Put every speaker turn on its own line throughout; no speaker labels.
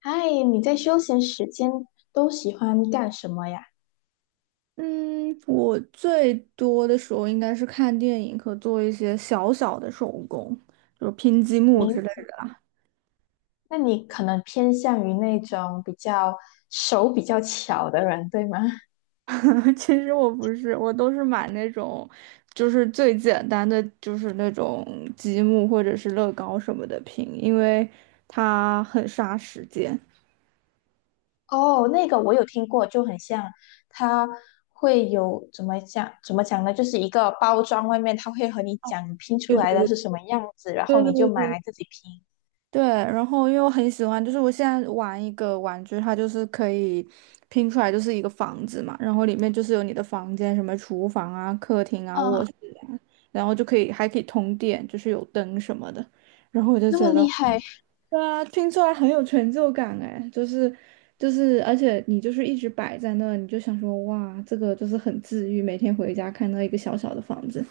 嗨，你在休闲时间都喜欢干什么呀？
嗯，我最多的时候应该是看电影和做一些小小的手工，就是拼积木之类
你，
的。
那你可能偏向于那种比较手比较巧的人，对吗？
其实我不是，我都是买那种，最简单的，就是那种积木或者是乐高什么的拼，因为它很杀时间。
哦，那个我有听过，就很像，他会有怎么讲呢？就是一个包装外面，他会和你讲你拼出来
对
的是什么样子，然后
对对
你就
对
买
对
来自己拼。
对，然后因为我很喜欢，就是我现在玩一个玩具，它就是可以拼出来就是一个房子嘛，然后里面就是有你的房间，什么厨房啊、客厅啊、卧
啊，
室啊，然后就可以还可以通电，就是有灯什么的，然后我就
那么
觉
厉
得，
害！
对啊，拼出来很有成就感哎，就是，而且你就是一直摆在那，你就想说哇，这个就是很治愈，每天回家看到一个小小的房子。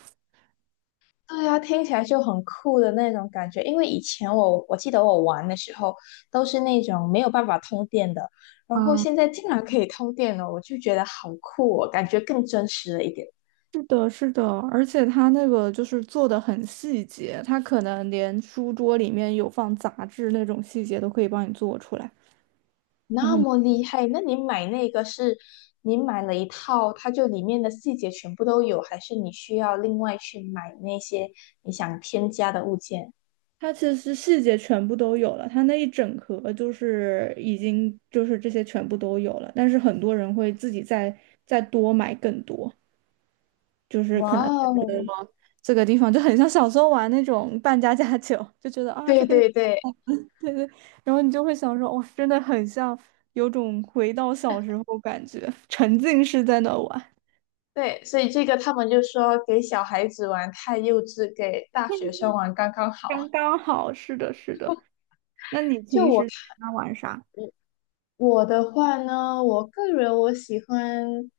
对呀，听起来就很酷的那种感觉。因为以前我记得我玩的时候都是那种没有办法通电的，然后现在竟然可以通电了，我就觉得好酷哦，感觉更真实了一点。
是的，是的，而且它那个就是做的很细节，它可能连书桌里面有放杂志那种细节都可以帮你做出来。然
那
后
么厉害，那你买那个是你买了一套，它就里面的细节全部都有，还是你需要另外去买那些你想添加的物件？
它其实细节全部都有了，它那一整盒就是已经就是这些全部都有了，但是很多人会自己再多买更多，就是可
哇
能
哦，
这个地方就很像小时候玩那种扮家家酒，就觉得啊这
对
个。
对对，
对对，然后你就会想说，哦，真的很像，有种回到小时候感觉，沉浸式在那玩，
对，所以这个他们就说给小孩子玩太幼稚，给大学生玩刚刚好。
刚刚好。是的，是的。那你
就
平
我
时在
看
家玩啥？
我的话呢，我个人我喜欢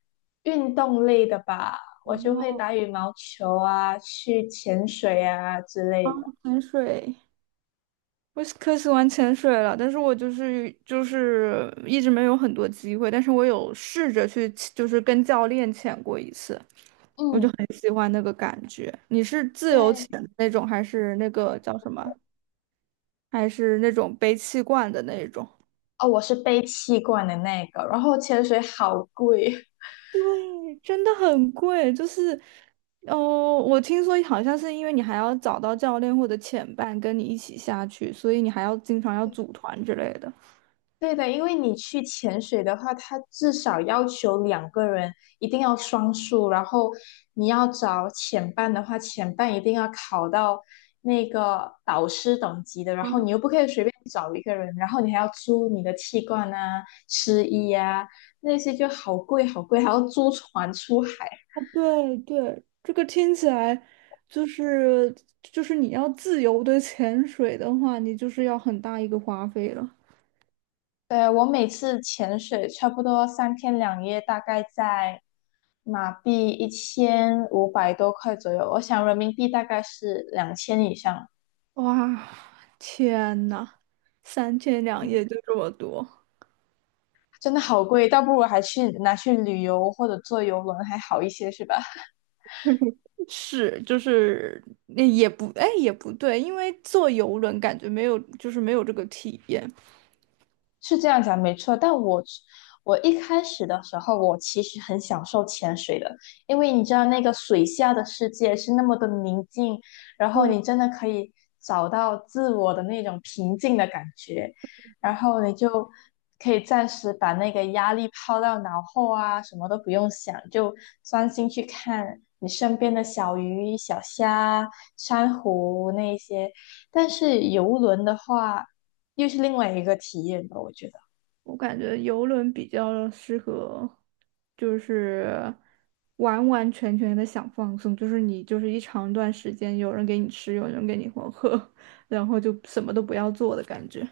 运动类的吧，我就会打羽毛球啊，去潜水啊之类
哦，
的。
潜水，我是可喜欢潜水了，但是我一直没有很多机会，但是我有试着去，就是跟教练潜过一次，我就
嗯，
很喜欢那个感觉。你是自由
对，
潜的那种，还是那个叫什么？还是那种背气罐的那种？
哦，我是背气罐的那个，然后潜水好贵，
对，真的很贵，就是，哦，我听说好像是因为你还要找到教练或者潜伴跟你一起下去，所以你还要经常要组团之类的。
对的，因为你去潜水的话，它至少要求两个人一定要双数，然后你要找潜伴的话，潜伴一定要考到那个导师等级的，然后你又不可以随便找一个人，然后你还要租你的气罐啊、湿衣啊，那些就好贵好贵，还要租船出海。
哦，对对，这个听起来就是就是你要自由的潜水的话，你就是要很大一个花费了。
对，我每次潜水差不多三天两夜，大概在马币1500多块左右，我想人民币大概是两千以上，
哇，天呐，三天两夜就这么多。
真的好贵，倒不如还去拿去旅游或者坐游轮还好一些，是吧？
是，就是那也不，哎，也不对，因为坐游轮感觉没有，就是没有这个体验。
是这样讲没错，但我一开始的时候，我其实很享受潜水的，因为你知道那个水下的世界是那么的宁静，然后
对，
你真的可以找到自我的那种平静的感觉，然后你就可以暂时把那个压力抛到脑后啊，什么都不用想，就专心去看你身边的小鱼、小虾、珊瑚那一些。但是游轮的话，又是另外一个体验吧，我觉得。
我感觉游轮比较适合，就是完完全全的想放松，就是你就是一长段时间有人给你吃，有人给你喝，然后就什么都不要做的感觉。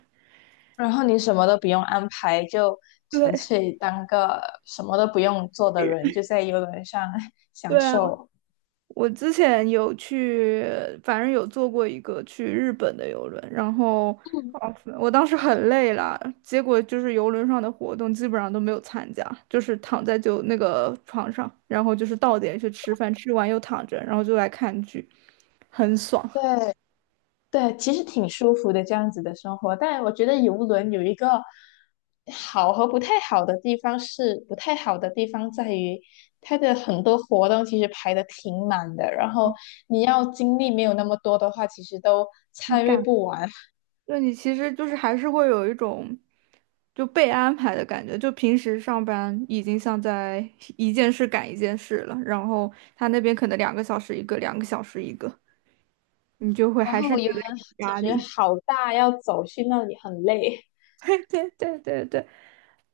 然后你什么都不用安排，就纯
对，
粹当个什么都不用做的人，就在游轮上 享
对啊。
受。
我之前有去，反正有坐过一个去日本的游轮，然后
嗯，
哦我当时很累了，结果就是游轮上的活动基本上都没有参加，就是躺在就那个床上，然后就是到点去吃饭，吃完又躺着，然后就来看剧，很爽。
对对，其实挺舒服的这样子的生活。但我觉得游轮有一个好和不太好的地方是，不太好的地方在于它的很多活动其实排的挺满的，然后你要精力没有那么多的话，其实都
你
参与
感
不完。
就你其实就是还是会有一种就被安排的感觉，就平时上班已经像在一件事赶一件事了，然后他那边可能两个小时一个，两个小时一个。你就会
然
还
后
是
我
觉
游泳
得有
其
压
实
力。
好大，要走去那里很累。
对对对对对，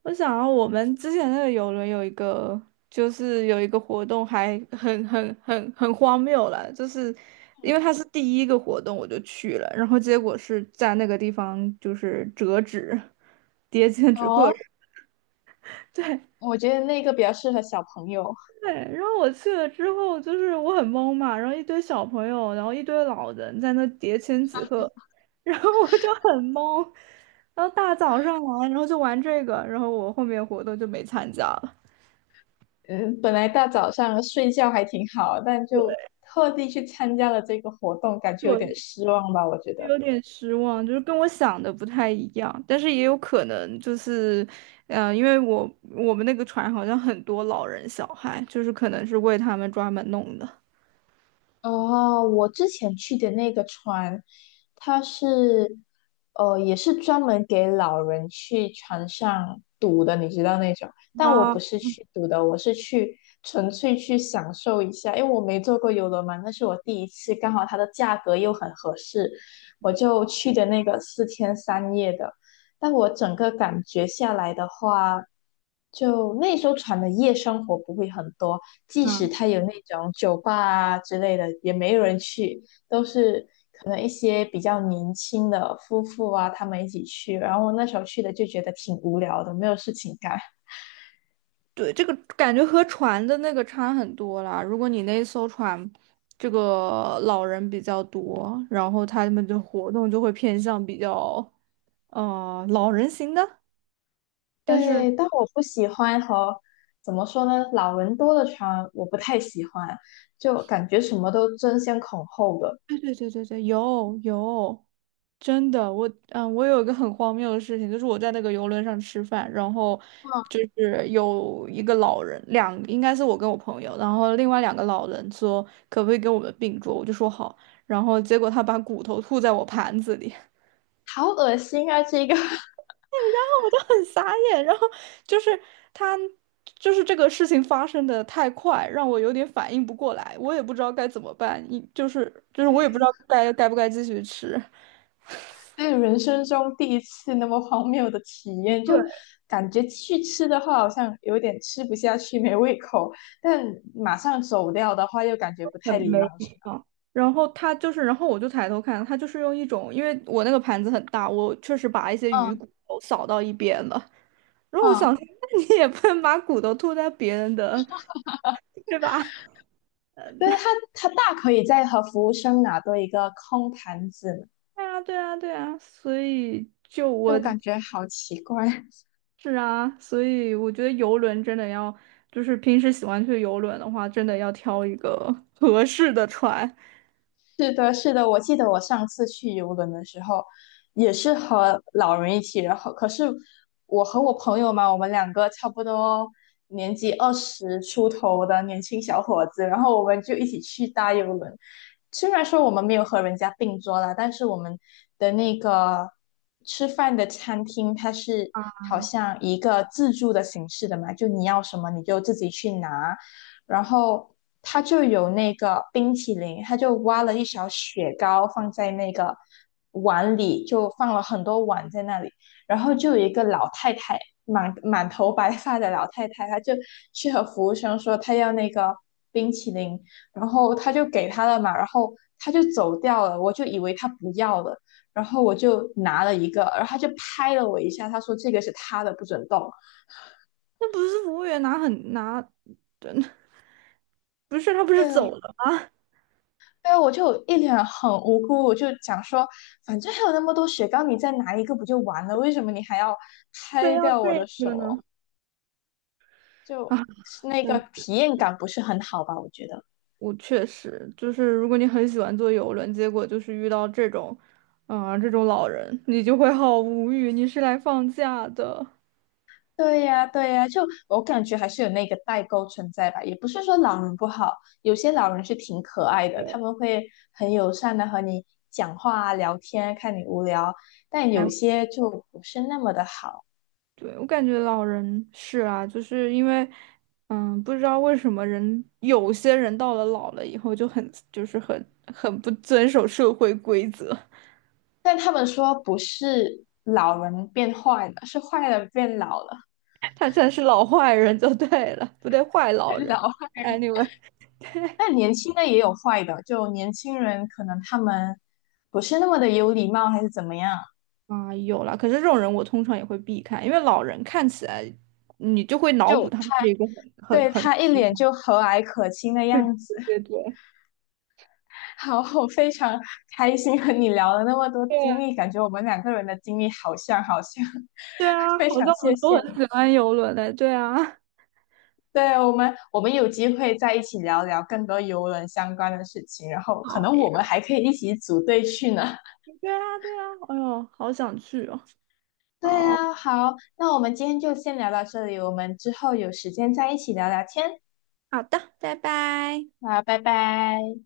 我想到我们之前那个游轮有一个，就是有一个活动还很荒谬了，就是因为它是第一个活动我就去了，然后结果是在那个地方就是折纸，叠千 纸鹤，
哦，
对。
我觉得那个比较适合小朋友。
对，然后我去了之后，就是我很懵嘛，然后一堆小朋友，然后一堆老人在那叠千纸鹤，然后我就很懵，然后大早上来，然后就玩这个，然后我后面活动就没参加了，
嗯，本来大早上睡觉还挺好，但就特地去参加了这个活动，感觉有点
就
失望吧，我觉得。
有点失望，就是跟我想的不太一样，但是也有可能就是，嗯，因为我们那个船好像很多老人小孩，就是可能是为他们专门弄的。
哦，我之前去的那个船，它是，也是专门给老人去船上赌的，你知道那种。但我不
啊。
是去赌的，我是去纯粹去享受一下，因为我没坐过游轮嘛，那是我第一次，刚好它的价格又很合适，我就去的那个四天三夜的。但我整个感觉下来的话，就那艘船的夜生活不会很多，即
啊
使它有那种酒吧啊之类的，也没有人去，都是可能一些比较年轻的夫妇啊，他们一起去。然后我那时候去的就觉得挺无聊的，没有事情干。
对，这个感觉和船的那个差很多啦。如果你那艘船，这个老人比较多，然后他们的活动就会偏向比较，老人型的。但是，
对，但我不喜欢和怎么说呢，老人多的船我不太喜欢，就感觉什么都争先恐后的，
对对对对对，有，真的，我有一个很荒谬的事情，就是我在那个游轮上吃饭，然后
嗯，
就是有一个老人，应该是我跟我朋友，然后另外两个老人说可不可以给我们并桌，我就说好，然后结果他把骨头吐在我盘子里。
好恶心啊，这个。
很傻眼，然后就是他，就是这个事情发生的太快，让我有点反应不过来，我也不知道该怎么办，一就是就是我也不知
对，
道该不该继续吃。
对人生中第一次那么荒谬的体验，就
对，
感觉去吃的话好像有点吃不下去，没胃口；但马上走掉的话又感觉不
很
太礼貌，
没
是
礼
吧？
貌。然后他就是，然后我就抬头看，他就是用一种，因为我那个盘子很大，我确实把一些鱼
嗯
骨头扫到一边了。然后我想说
嗯，
那你也不能把骨头吐在别人的，对吧？
对，他大可以再和服务生拿多一个空盘子呢
对啊,对啊,对啊,所以
就感觉好奇怪。
是啊，所以我觉得游轮真的要，就是平时喜欢去游轮的话，真的要挑一个 合适的船。
是的，是的，我记得我上次去游轮的时候，也是和老人一起，然后可是我和我朋友嘛，我们两个差不多年纪二十出头的年轻小伙子，然后我们就一起去搭游轮。虽然说我们没有和人家并桌啦，但是我们的那个吃饭的餐厅，它是好像一个自助的形式的嘛，就你要什么你就自己去拿，然后他就有那个冰淇淋，他就挖了一勺雪糕放在那个碗里，就放了很多碗在那里。然后就有一个老太太，满满头白发的老太太，她就去和服务生说她要那个冰淇淋，然后她就给她了嘛，然后她就走掉了，我就以为她不要了，然后我就拿了一个，然后她就拍了我一下，她说这个是她的，不准动。
那不是服务员拿，真的不是他不是走
对，
了，
对，我就一脸很无辜，我就讲说，反正还有那么多雪糕，你再拿一个不就完了？为什么你还要
非
拍
要
掉我的
这
手
个
哦
呢？啊，
就是那个
对，
体验感不是很好吧？我觉得。
我确实就是，如果你很喜欢坐游轮，结果就是遇到这种，啊、这种老人，你就会好无语。你是来放假的。
对呀，对呀，就我感觉还是有那个代沟存在吧。也不是说老人不好，有些老人是挺可爱的，他们会很友善的和你讲话啊、聊天，看你无聊，但有
来。
些就不是那么的好。
对，我感觉老人是啊，就是因为，嗯，不知道为什么有些人到了老了以后就很不遵守社会规则，
但他们说不是老人变坏了，是坏人变老了，
他才是老坏人就对了，不对，坏
太
老人。
老了。
Anyway,
但年轻的也有坏的，就年轻人可能他们不是那么的有礼貌，还是怎么样，
啊，有啦，可是这种人我通常也会避开，因为老人看起来你就会脑补
就
他是
他
一个很
对
很
他一脸
很
就和蔼可亲的样子。
对对
好，我非常开心和你聊了那么多
对
经
啊
历，感觉我们两个人的经历好像好像，
对 啊，
非
好
常
像我
谢
们
谢
都很
你。
喜欢游轮的，对啊，
对，我们有机会再一起聊聊更多邮轮相关的事情，然后可
好
能我
呀，
们还可以一起组队去呢。
对啊,对啊，哎呦，好想去哦，
对
好。
啊，好，那我们今天就先聊到这里，我们之后有时间再一起聊聊天。
好的，拜拜。
啊，拜拜。